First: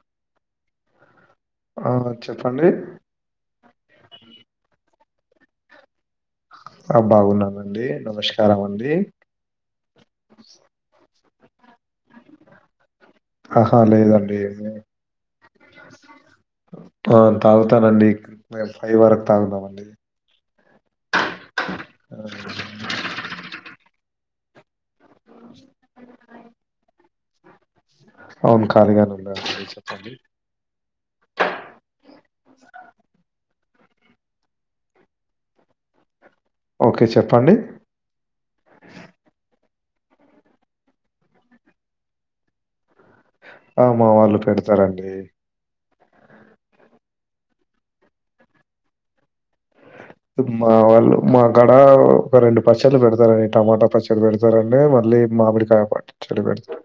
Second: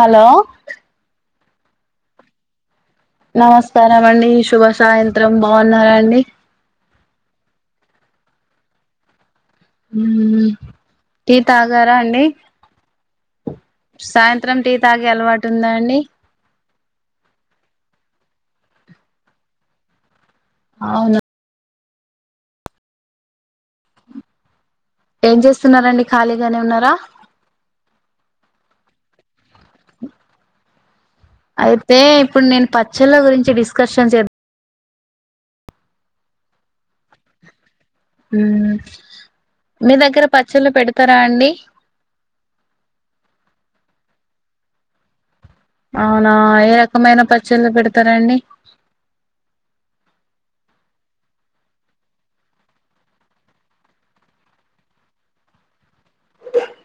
Hello ఆ చెప్పండి మాత్రరం బాగున్నారండి ఆ బాగున్నానండి నమస్కారం అండి హ క తాగారా అండి ఆహా! లేదండి. సాయంత్రం టీ తాగే అలవాటు ఉందా అండి ఆ తాగుతానండి ఫైవ్ వరకు తాగుదాం అండి అవునా అ ఏం చేస్తున్నారండి ఖాళీగానే ఉన్నారా అవును ఖాళీగానే ఉన్నా డి చెప్పండి అయితే ఇప్పుడు నేను పచ్చళ్ళ గురించి డిస్కషన్స్ చేద్ ఓకే చెప్పండి ఉమ్ మీ దగ్గర పచ్చళ్ళు పెడతారా అండి అ మా వాళ్ళు పెడతారండి అవునా ఏ రకమైన పచ్చళ్ళు పెడతారండి మా వాళ్ళు మా గాడ ఒక రెండు పచ్చళ్ళు పెడతారండి టమాటా పచ్చడి పెడతారండి మళ్ళీ మామిడికాయ పచ్చడి పెడతారం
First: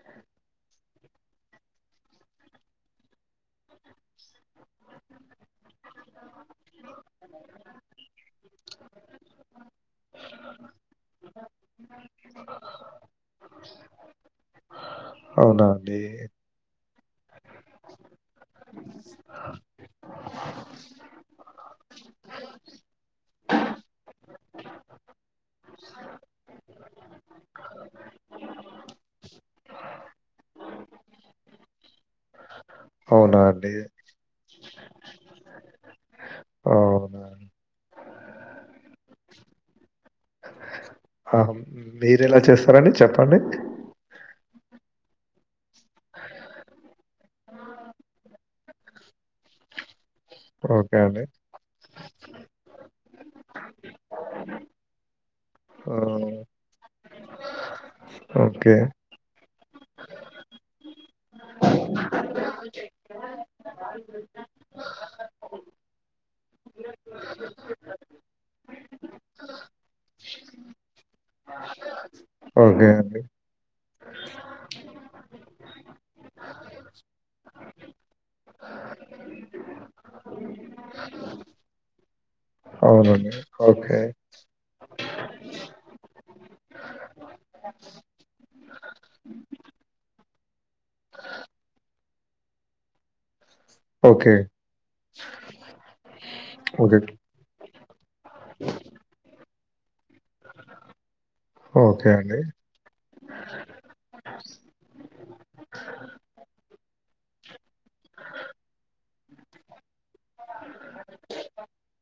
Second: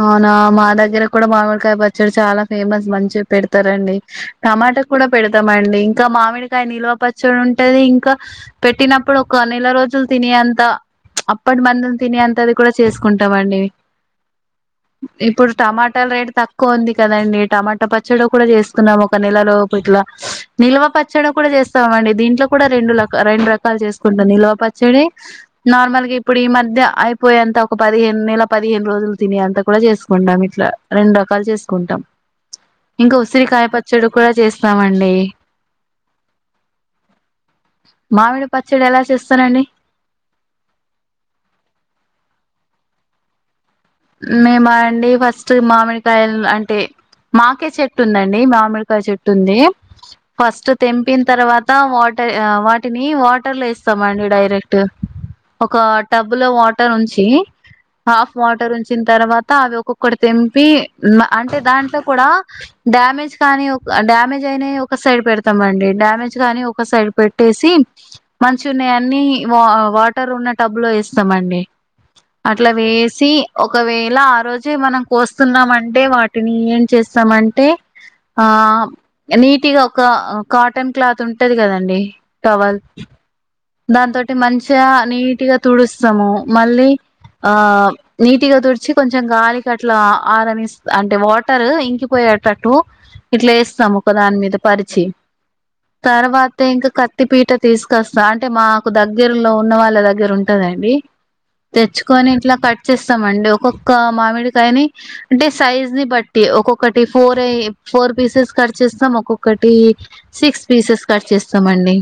అవునా మా దగ్గర కూడా మామిడికాయ పచ్చడి చాలా ఫేమస్ మంచిగా పెడతారండి టమాటా కూడా పెడతామండి ఇంకా మామిడికాయ నిల్వ పచ్చడి ఉంటది ఇంకా పెట్టినప్పుడు ఒక నెల రోజ్ లు తినే అంత అప్పటి మందులు తినే అంత అది కూడా చేసుకుంటామ అండి ఇప్పుడు అవునా అండి. టమాటాల రేట్ తక్కువ ఉంది కదండి టమాటా పచ్చడి కూడా చేసుకున్నాం ఒక నెలలోపూ ఇట్లా నిల్వ పచ్చడి కూడా చేస్తాం అండి దీంట్లో కూడా రెండు రక్ రెండు రకాలు చేసుకుంటాం నిల్వ పచ్చడి నార్మల్ గా ఇప్పుడు ఈ మధ్య అయిపోయే అంత ఒక పదిహేను నెల పదిహేను రోజులు తినే అంతా కూడా చేసుకుంటాం ఇట్లా రెండు రకాలు చేసుకుంటాం ఇంకా అవునా ఉసిరికాయ అండి. పచ్చడి కూడా చేస్ ఇస్తామండి అవునా అండి. మామిడి పచ్చడి ఎలా చేస్తారండి మీరేఎలా చేస్తారండి చెప్పండి మేము అండి ఫస్ట్ మామిడికాయ అంటే మాకే చెట్టు ఉందండి మామిడికాయ చెట్టు ఉంది ఫస్ట్ ఓకే తెంపిన అండి. తర్వాత వాటర్ వాటిని వాటర్ లో ఏ స్తామండి డైరెక్ట్ ఒక ఆ! టబ్బు లో వాటర్ ఉంచి హాఫ్ వాటర్ ఓకే. ఉ తర్వాత అవి ఒక్కొక్కటి తెింపి అంటే దాంట్లో కూడా డ్యామేజ్ కానీ ఒక డ్యామేజ్ అయి ఒక సైడ్ పె స్తామండి డ్యామేజ్ గాని వి ఒక సైడ్ పెట్టేసి మంచి ఉన్నాయ అన్ని వా వాటర్ ఉన్న టబ్ లో వేస్తామండి అట్లా ఓకే అండి. వేసి ఒకవేళ ఆ రోజే మనం కోస్తున్నామంటే వాటిని ఏం చేస్తామంటే ఆ నీటిగా క కాటన్ క్లాత్ ఉంటది కదండి టవల్ అవునండి. ఓకే. దా న్తోటి మంచిగా నీట్గా తుడుస్తాము మళ్ళీ ఆ నీట్గా తుడిచి కొంచెం గాలిక అట్లా ఆరనిస్ అంటే వాటర్ ఇంకి పోయేటట్లు ఇట్లా ఏస్తాము ఒక ఓకే. దాని మీద పరిచి తర్వాత ఇంకా ఓకే. కత్తిపీట తీసుకొస్తా అంటే మాకు దగ్గరలో ఉన్న వా లా దగ్గర ఉంటదండి ఓకే తెచ్చుకొని అండి. ఇట్లా కట్ చేస్తామండి ఒక్కొక్క మామిడికాయని అంటే సైజ్ ని బట్టి ఒక్కొక్క టిఫ. ఫోర్ ఫోర్ పీసెస్ కట్ చేస్తాం ఒక్కొక్కటి సిక్స్ పీసెస్ కట్ చేస్తామండి.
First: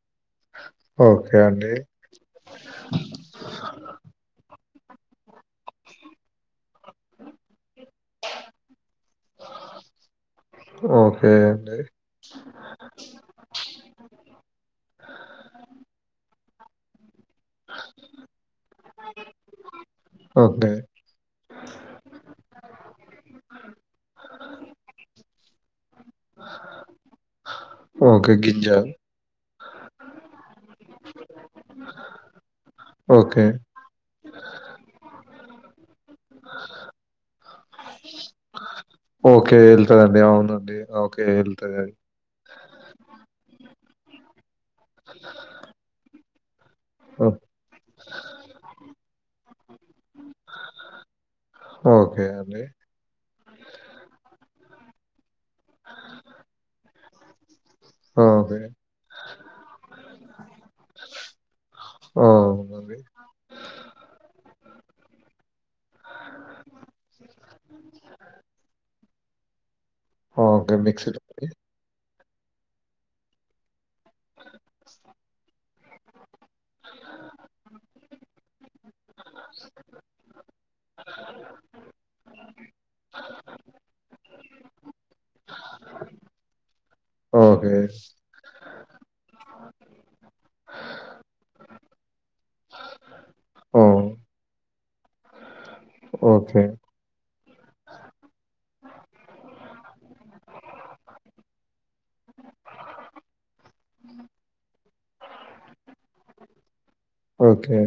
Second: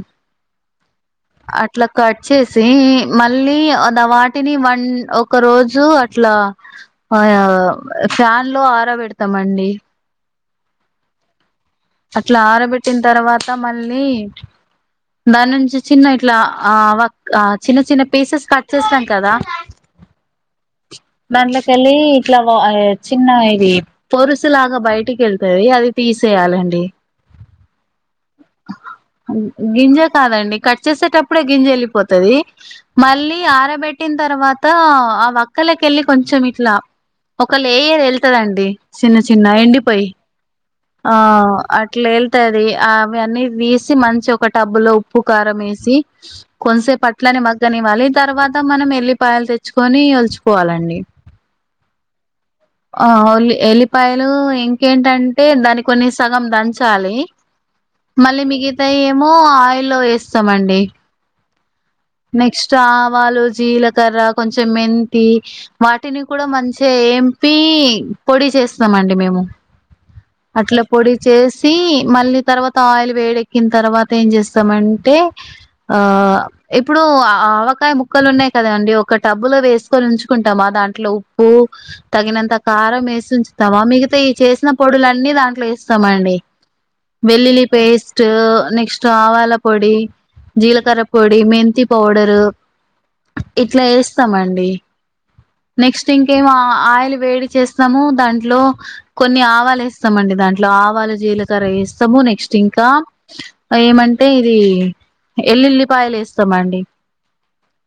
ఓకే అండి. అట్లా కట్ చేసి మళ్ళీ అద వాటిని వన్ ఒక రోజు అట్లా ఆ ఫ్యాన్ లో ఆరా పెడతామండి. ఓకే అట్లా ఆరబెట్టిన తర్వాత మళ్ళీ దాని నుంచి చిన్న ఇట్లా ఆ ఆ చిన్న చిన్న పీసెస్ కట్ చేస్తాం కదా ఓకే. దాన్ని ళ్లి ఇట్లా చిన్న ఇది పొరుసులాగా బయటికి వెళ్తుది అది తీసేయాలండి. ఓకే గింజా గింజా కాదండి కట్ చేసేటప్పుడే గింజ వెళ్ళిపోతుది మళ్ళీ ఓకే. ఆరబెట్టిన తర్వాత అతా ఆ వక్కలకిళ్ళి కొంచెం ఇట్లా ఒక లేయర్ వెళ్తుందిండి. ఓకే వెళ్తదండి అవునండి ఆ ఓకే. ఎళ్తది అది. అట్లా వెళ్త ది అవ అన్నీ తీసి మంచి ఒక టబ్బులో ఉప్పు కారం వేసి కొంతసేపు ఓ అట్లని మగ్గనివ్వాలి తర్వాత మనం ఎల్లిపాయలు తెచ్చుకొని ఒల్చుకోవాలండి. ఓకే అండి. ఆ అలి ఎలిపాయలు ఇం ఏంటంటే దాని కొన్ని సగం దంచాలి మళ్ళీ ఓకే. మిగతా ఏమో ఆయిల్లో వేస్తామండి నెక్స్ట్ అవునండి. ఆవాలు జీలకర్ర కొంచం కొంచం మెంతి వాటిని కూడా మంచిగా ఎంపి పొడి చేస్తామ అండి మేము. ఓకే. అట్ల పొడి మిక్స్‌డ్ అండి. చేసి మళ్ళీ తర్వాత ఆయిల్ వేడెక్కిన తర్వాత ఏం చేస్తామంటే ఆ ఇప్పుడు ఆవకాయ ముక్కలు ఉన్నాయి కద అండి ఒక టబ్బు లో వేసుకొని ఉంచుకుంటామా దాంట్లో ఉప్పు తగినంత. కారం వేసి ఉంచుతావా మిగతా ఈ చేసిన పొడులన్నీ దాంట్లో వేస్తామండి వెళ్ల్లిలి ఓకే. పేస్ట్ నెక్స్ట్ ఆవాల పొడి జీలకర పొడ్ మెంతి పోడారు ఓ ఇట్లా ఎస్తామండి నెక్స్ట్ ఇంకేం ఆ ఓకే. ఆయిల్ వేడి చేస్త్ స్తాము దాంట్లో కొన్ని ఆవాలు వేస్తామండి దాంట్లో ఆవాలు జీలకర్ర వేస్తాము నెక్స్ట్ ఇంకా ఏమంటే ఇది ఎల్లుల్లి ఉపాయలు ఎస్తమండి ఓకే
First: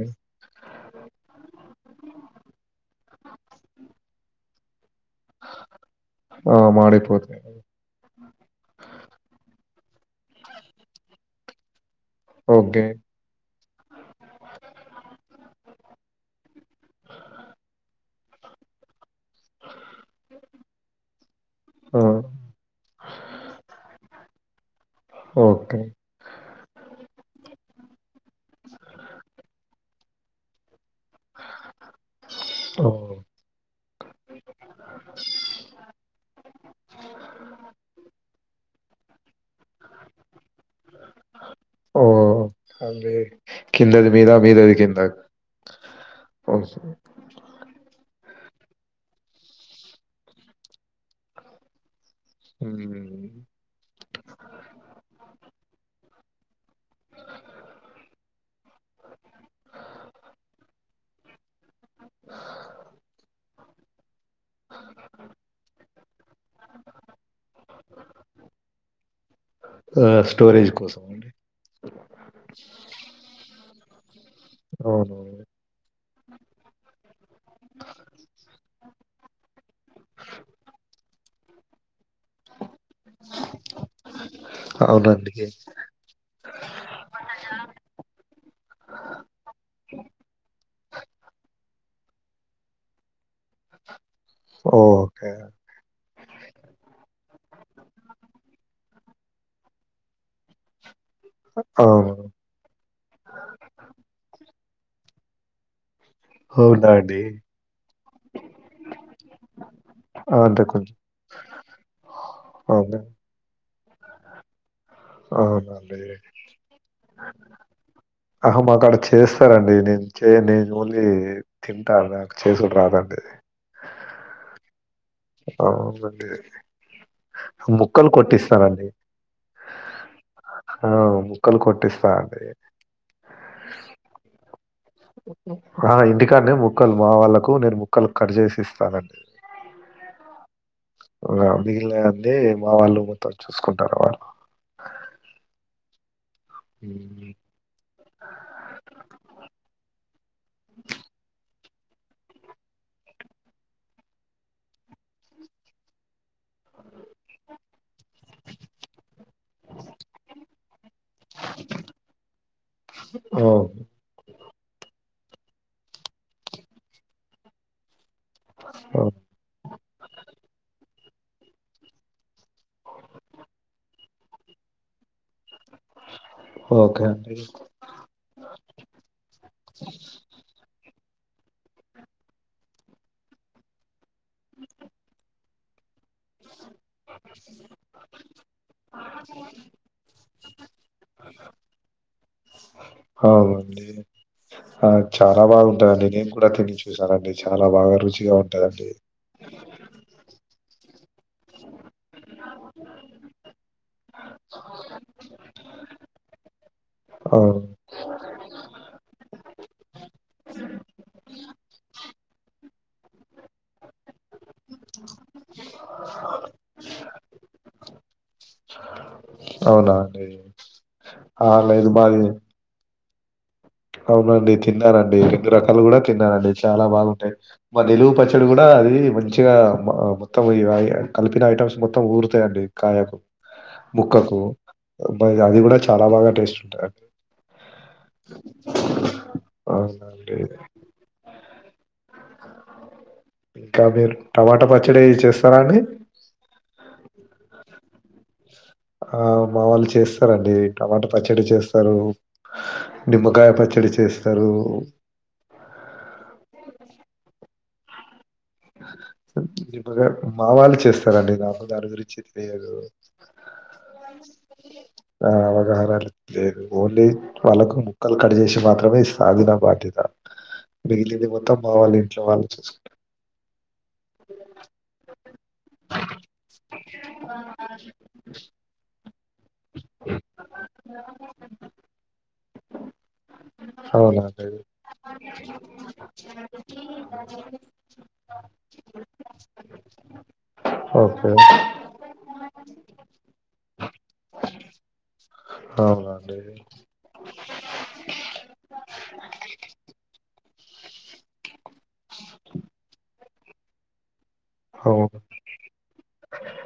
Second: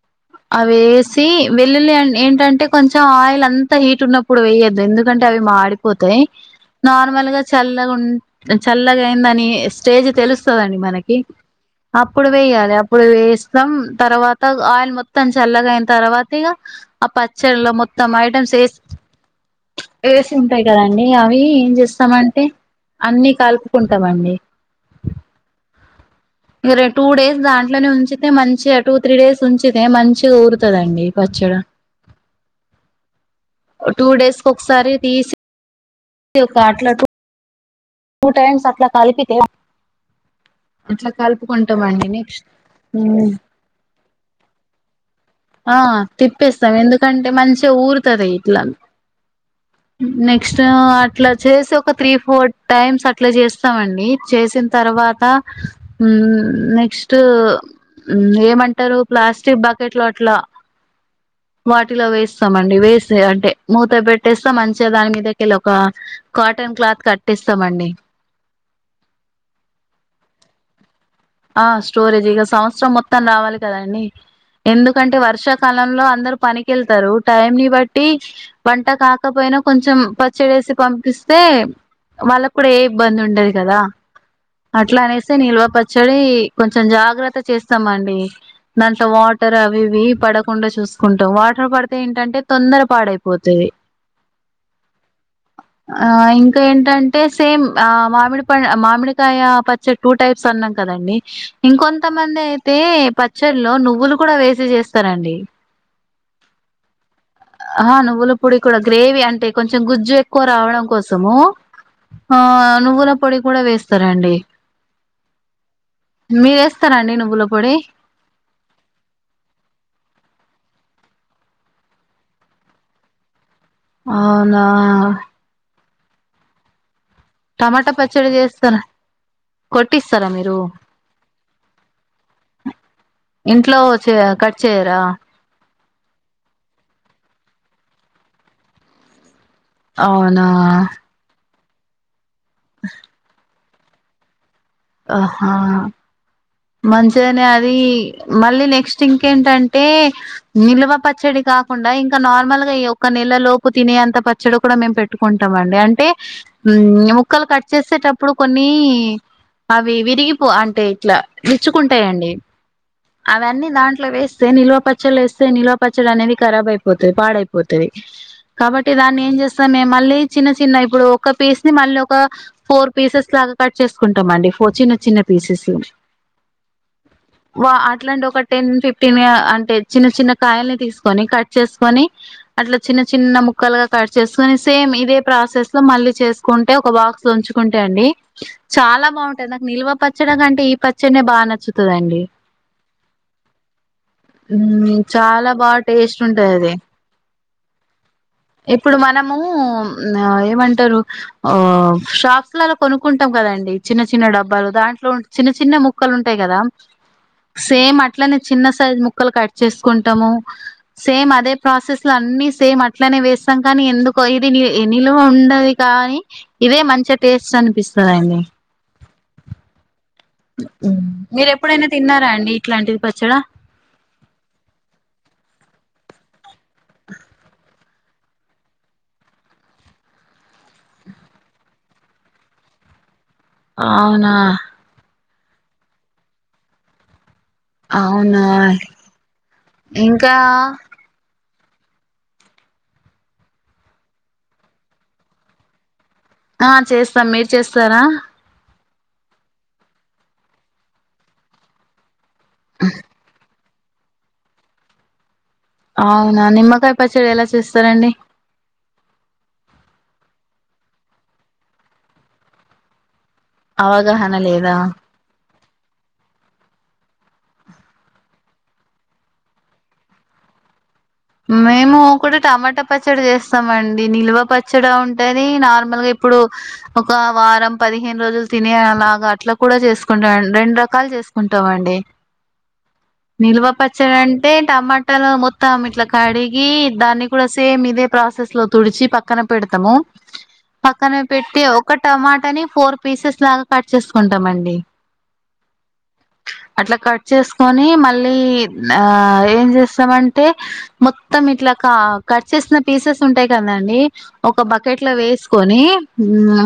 అ వేసి వెల్లుల్లి ఏంటంటే కొంచెం ఆయిల్ అంతా హీట్ ఉన్నప్పుడు వేయొద్దు ఎందుక్ ఎందుకంటే అవి మాడిపోతాయి ఆ! నార్మల్ మాడిపోతాయి. గా చల్లగ్ చల్లగాయిందని ఎస్ స్టేజ్ తెలుస్తదండి మనకి అప్పుడు వేయ్యాలి ఓకే. ఇప్పుడు వేస్తాం తర్వాత ఆయిల్ మొత్తం చల్లగాయిన తర్వాత ఇక ఆ పచ్చడిలో మొ తమ ఐటమ్స్ యెస్ వేసి ఉంటాయి కదండి అవి ఏం ఆ! చేస్తామంటే అన్నీ కలుప్ కుంటామండి ఓకే. మీ ర్ టూ డేస్ దాంట్లోనే ఉంచి తే మంచిగా టూ త్రీ డేస్ ఉంచి యే మంచిగా ఊరుతదండి ఎ పచ్చడా ఓహ్! టూ డేస్ ఒకసారి తీసి ఒకట్లా [unintelligible] టూ టైమ్స్ అట్లా కలిపితే అట్లా కలుపుకుంటామండి ఓహ్! నెక్స్ట్ అండి. కిందది మీద, మీదది కింద. ఆ ఆ తిప్పేస్తాం ఓకే. ఎందుకంటే మంచిగా ఊరుతద్ అదే ఇట్లా ఉమ్ నెక్స్ట్ అట్లా చేసి ఒక త్రీ ఫోర్ టైమ్స్ అట్లా హ్మ్. చేస్తామండి చేసిన తర్వాత ఉమ్ నెక్స్ట్ ఏమంటారు ప్లాస్టిక్ బకెట్ లో ట్లా వాటిలో వేస్తామండి వేసి అంటే మూత పెట్ కట్టేస్తాం మంచిగా దాని మీదకిెళ్ళ ఒక కాటన్ క్లాత్ కట్టేస్తామండి ఆ! స్టోరేజ్ కోసమా అండి? ఆ స్టోరేజ్ ఇగ సంవత్సరం మొత్తాం రావాల్ కదండీ ఎందుకంటే అవునవును. వర్షాకాలంలో అందరు పనికిెళ్తారు టైం ని బట్టి వంట కాకపోయినా కొంచెం పచ్చడి యేసి పంపిస్ తే వాళ్ళక్ అప్పుడ ఏ ఇబ్బంది ఉండది కదా అట్లా అవునండి. అనేసీ నిల్వా చ్ ప చెడి కొంచెం జాగ్రత్త చేస్తామండి దాంట్లో వాటర్ అవి ఇవి పడకుండా చూస్త కుంటాం వాటర్ పడితే ఏంటంటే తొందర పాడైపోతుంది ఓకే. ఆ ఇంకా ఏంటంటే సేమ్ ఆ మామిడి ప మామిడి ా పచ్చ టూ టైస్ అన్న కదండి అవును. ఇంకొంతమంది అయితే పచ్చడిలో నువ్వులు కూడా వేసి చేస్త ఇస్తారండి అవునా అండి ఆ నువ్వుల పొడి కూడా గ్రేవీ అంటే కొంచెం గుజ్జు ఆ, ఎక్కువ అంటే రావడం కొంచెం కోసము ఆ అవునా? నువ్వుల పొడి కూడా వేస్త సరేండి అవునా నువ్వుల పొడి అహా మాకు అడ చేస్తారండి నేను చేయ నను ఓన్లీ తింటారు నాకు చేసు రాదండి అవునా అవును అండి టమాటా పచ్చడి చేస్తారా కొట్టిస్తారా మీరు ఆ! ముక్కలు కొట్టిస్తా అండి. ఇంట్లో చే కట్ చేయరాా ఆ ఇంటికాండే ముక్కలు మా వాళ్ళలకు నేను ముక్కలు కట్ చేేసి ఇస్తానండి అవునా అడి న మా వాళ్ళు మత్త చూసుకుంటారు వాళ్ళు ఆహా హ్మ్. మంచిగానే అది మళ్ళీ నెక్స్ట్ ఇంకేంటంటే నిల్వ పచ్చడి కాక కుండా ఇంకా నార్మల్ గా ఈ ఒకక్క నెల లోపు తినేంత పచ్చడి కూడా మేము పెట్టుకుంటాం అండి అంటే ముక్కలు కట్ చేసేటప్పుడు కొన్ని అవి విరిగిపో అంటే ఇట్లా మెచ్చుకుంటాయంండి అవన్నీ అవును. దాంట్లో వేస్తే నిల్వపచ్చ పచ్చళ వేస్తే నిలో పచ్చలు అనేది రాబ్ అయిపోతుది పాడైపోతుది కాబట్టి దాన్ని ఏం చేస్తాం మేము మళ్ళీ చిన్న చిన్న ఇప్పుడు ఒక పీస్ ని మళ్ళీ ఒక ఫోర్ పీసెస్ లాగా కట్ చేసుకుంటాం అండి పో చిినన్న చిన్న స ఓకే అండి. వా అట్లాంటి ఒక టెన్ ఫిఫ్టీన్ అంటే చిన్న చిన్న కాయల్ని తీసుకు ని కట్ చేసుకొని అట్లా చిన్న చిన్న ముక్కలుగా కట్ చేసుకొని సేమ్ ఇదే ప్రాసెస్ లో మళ్ళీ చేకుంటే ఒక బాక్స్ ఉంచుకుంటా అండి చాలా బాగు నాకు నిల్వ పచ్చడి కంటే ఈ పచ్చనే బాగా నచ్చుతుందండి అవునండి. ఆ! చాలా బాగా బాగుంటదండి. టేస్ట్ నేను కూడా ఉంటది అది తిని చూసానండి. చాలా బాగా రుచిగా ఉంటదండి. ఇప్పుడు మనము ఏమంటారు ఆ షాక్స్ లలా కొనుకుంటాం కదండి చిన్న చి చిన్న డబ్బాలు దాంట్లో చిన్న చిన్న ముక్కలు ఉంటాయి కదా అవును. సేమ్ అట్లనే చిన్న సైజ్ ముక్కలు కట్ చేసుకుంటాము సేమ్ అదే ప్రాసెస్ లో అన్ని సేమ్ అట్లనే వేస్తాం కానీ ఎందుకు ఇది నిలువ ఉండది కానీ ఇదే మంచి టేస్ట్ అనిపిస్తుందిండి అవునా మీర ఆ! ఎప్పుడైనా లేదు మాది తిన్నారా అండి ఇట్లాంటిది ప చడ అవునండి తిన్నానండి ఎన్ని రకాలు కూడా తిన్నానండి చాలా బాగుంటాయి మా నిలువు పచ్చడి కూడా అది మంచిగా మొత్తం కలిపిన ఐటమ్స్ మొత్తం ఊరుతాయంండి కాయకు అవునా ముక్కకు అది కూడా చాలా బాగా టేస్ట్ ఉంటుంది అవునా ఇంకా అవునండి. ఇంకా మీరు టమాటా పచ్చడి చేస్తారా అండి ఆ చేస్తాం మీరు చేస్తారా ఆ మా వాళ్ళు చేస్తారంండి టమాటా పచ్చడి చేస్తారు నిమ్మకాయ పచ్చ డి చేస్తారు అవునా నిమ్కాయ పచ్చడి ఎలా చెస్ స్తారండి మా వాళ్ళు చేస్తారండి నా అమ్మ దాని గురించి తెలియదు అవగాహన లేదా ఆ లేదు ఓన్లీ వాళ్ళకు ముక్కలు కట్ చేేసి మాత్రమే ఇస్తా అది నా బాధ్యత. మిగిలింది మొత్తం మా వాళ్ళ మేము ఇంట్లో కూడా వాళ్ళు టమాటా చూసుకుంటారు పచ్చడి చేస్తామండి. ఇది నిల్వ పచ్చడ ఉంటది నార్మల్ గా ఇప్పుడు ఒక వారం పదిహేను రోజులు తినే అలాగా అట్లా కూడా చేసుకుంటారండి రెండు రకాలు చేసుకుంటామండి. నిల్వ పచ్చడ అవునండి అంటే టమాటాలు మొత్తం ఇట్లా. కడిగి దాన్ని కూడా సేమ్ ఇదే ప్రాసెస్ లో. తుడిచి పక్కన పెడతాము పక్కన ఓకే పెట్టి ఒక టమాటాని ఫోర్ పీసెస్ లాగా కట్ చేసుకుంటామండి అవునండి అట్లా కట్ చేసుకొని మళ్ళీ ఆ ఏం చేస్తామంటే, మొత్తం ఇట్లా కట్ చేసిన పీసు. ఉంటాయి కదాండి. ఒక బకెట్ లో అవును వేసుకొని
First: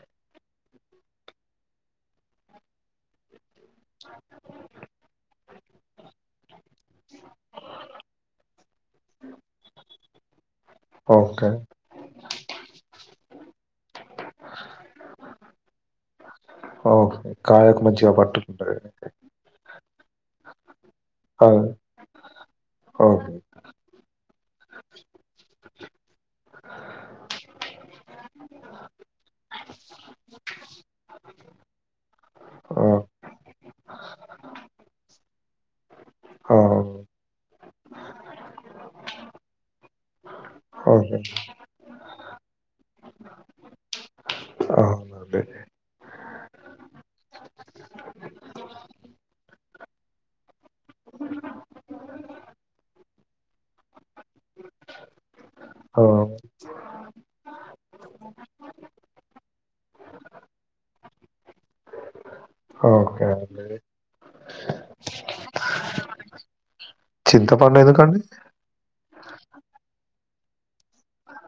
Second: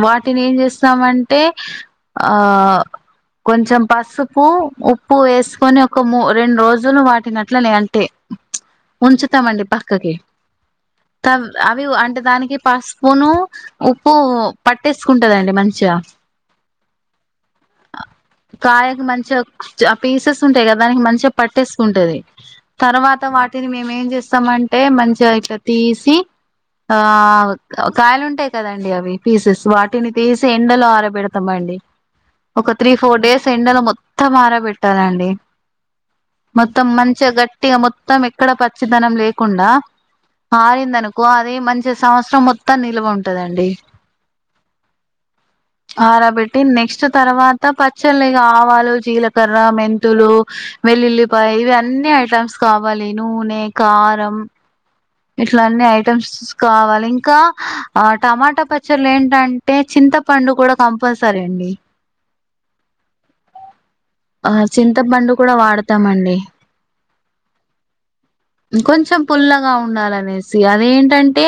వాటిని ఏం చేస్. స్తామంటే ఆ కొంచెం పసుపు ఉప్పు వేసుకొని ఒక ము రెండు రోజులు. జును వాటినట్లనే అంటే. ఉంచుతామండి పక్కకి. తవ్ ఓకే అవి అంటే దానికి. పాస్పూను ఉప్పు పట్టేసుకుంటదండి మంచిగా. ఓహో కాయకు మంచిగా పట్టుకుంటాది కాయకు మంచిగా ఆ పీసెస్ ఉంటాయి కదా. దానికి మంచిగా పట్టేసుకుంటది తర్వాత ఓకే వాటి. మేము ఏం చేస్తామంటే మంచిగా ఇట్లా తీసి. ఆ కాయలుంటాయి కదండి అవి పీసెస్ వాటిని తీసి ఎండలో ఆర. పెడతామండి. ఒక ఆ! Three four days. ఎండలో మొత్తం ఆరాబెట్టాలండి మొత్తం అవును. మంచిగా గట్టిగా మొత్తం. ఎక్కడ పచ్చితనం లేకుండా ఓకే ఆరిందనుకో అది మంచిగా సంవత్సరం మొత్తం నిల్వ ఉంటందండి అవునండి ఆరాబెట్టి నెక్స్ట్ తర్వాత పచ్చళ్ళ ఇక ఆవాలు జీలకర్ర మెంతులు వెల్లుల్లిపాయ ఇవి అన్నీ ఐటమ్స్ కావాలి. నూనే కారం. ఇట్లఅన్ని ఐటమ్స్ అవును. కావాలి ఇంకా ఆ టమాటా పచ్చళ్ళ ఏంటంటే చింతపండు కూడా కంపల్సరీ అండి. ఓకే అండి ఆ చింతపండు కూడా వాడతామండి. చింతపండు ఎందుకండి. కొంచెం పుల్లగా ఉండాలనేసి అది ఏంటంటే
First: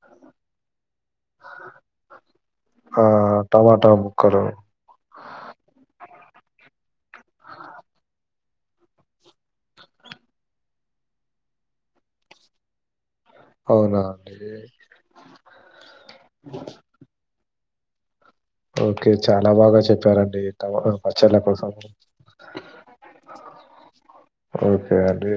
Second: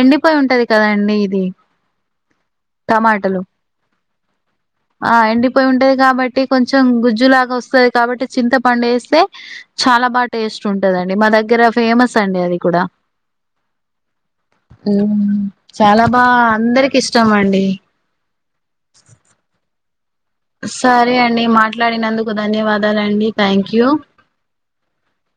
ఎండిపోయి ఉంటది కదండి ఇది. ఆ టమాటలు టమాటాము. కలు. ఆ ఎండిపోయి ఉంటది కాబట్టి కొంచెం గుజ్జులాగా వస్తది కాబట్టి చింతపండు ఏస్తే చాలా బాగా టేస్ట్ ఉంటదండి మా దగ్గర ఫేమస్ అండి అది కూడా. అవునా అండి ఉమ్ చాలా బా అందరికి ఇష్టం అం. డి ఓకే చాలా బాగా చెప్పారం సరే అండి మాట్లాడినందుకు ధన్యవాదాల అండి థ్యాంక్ యూ ఓకే అండి.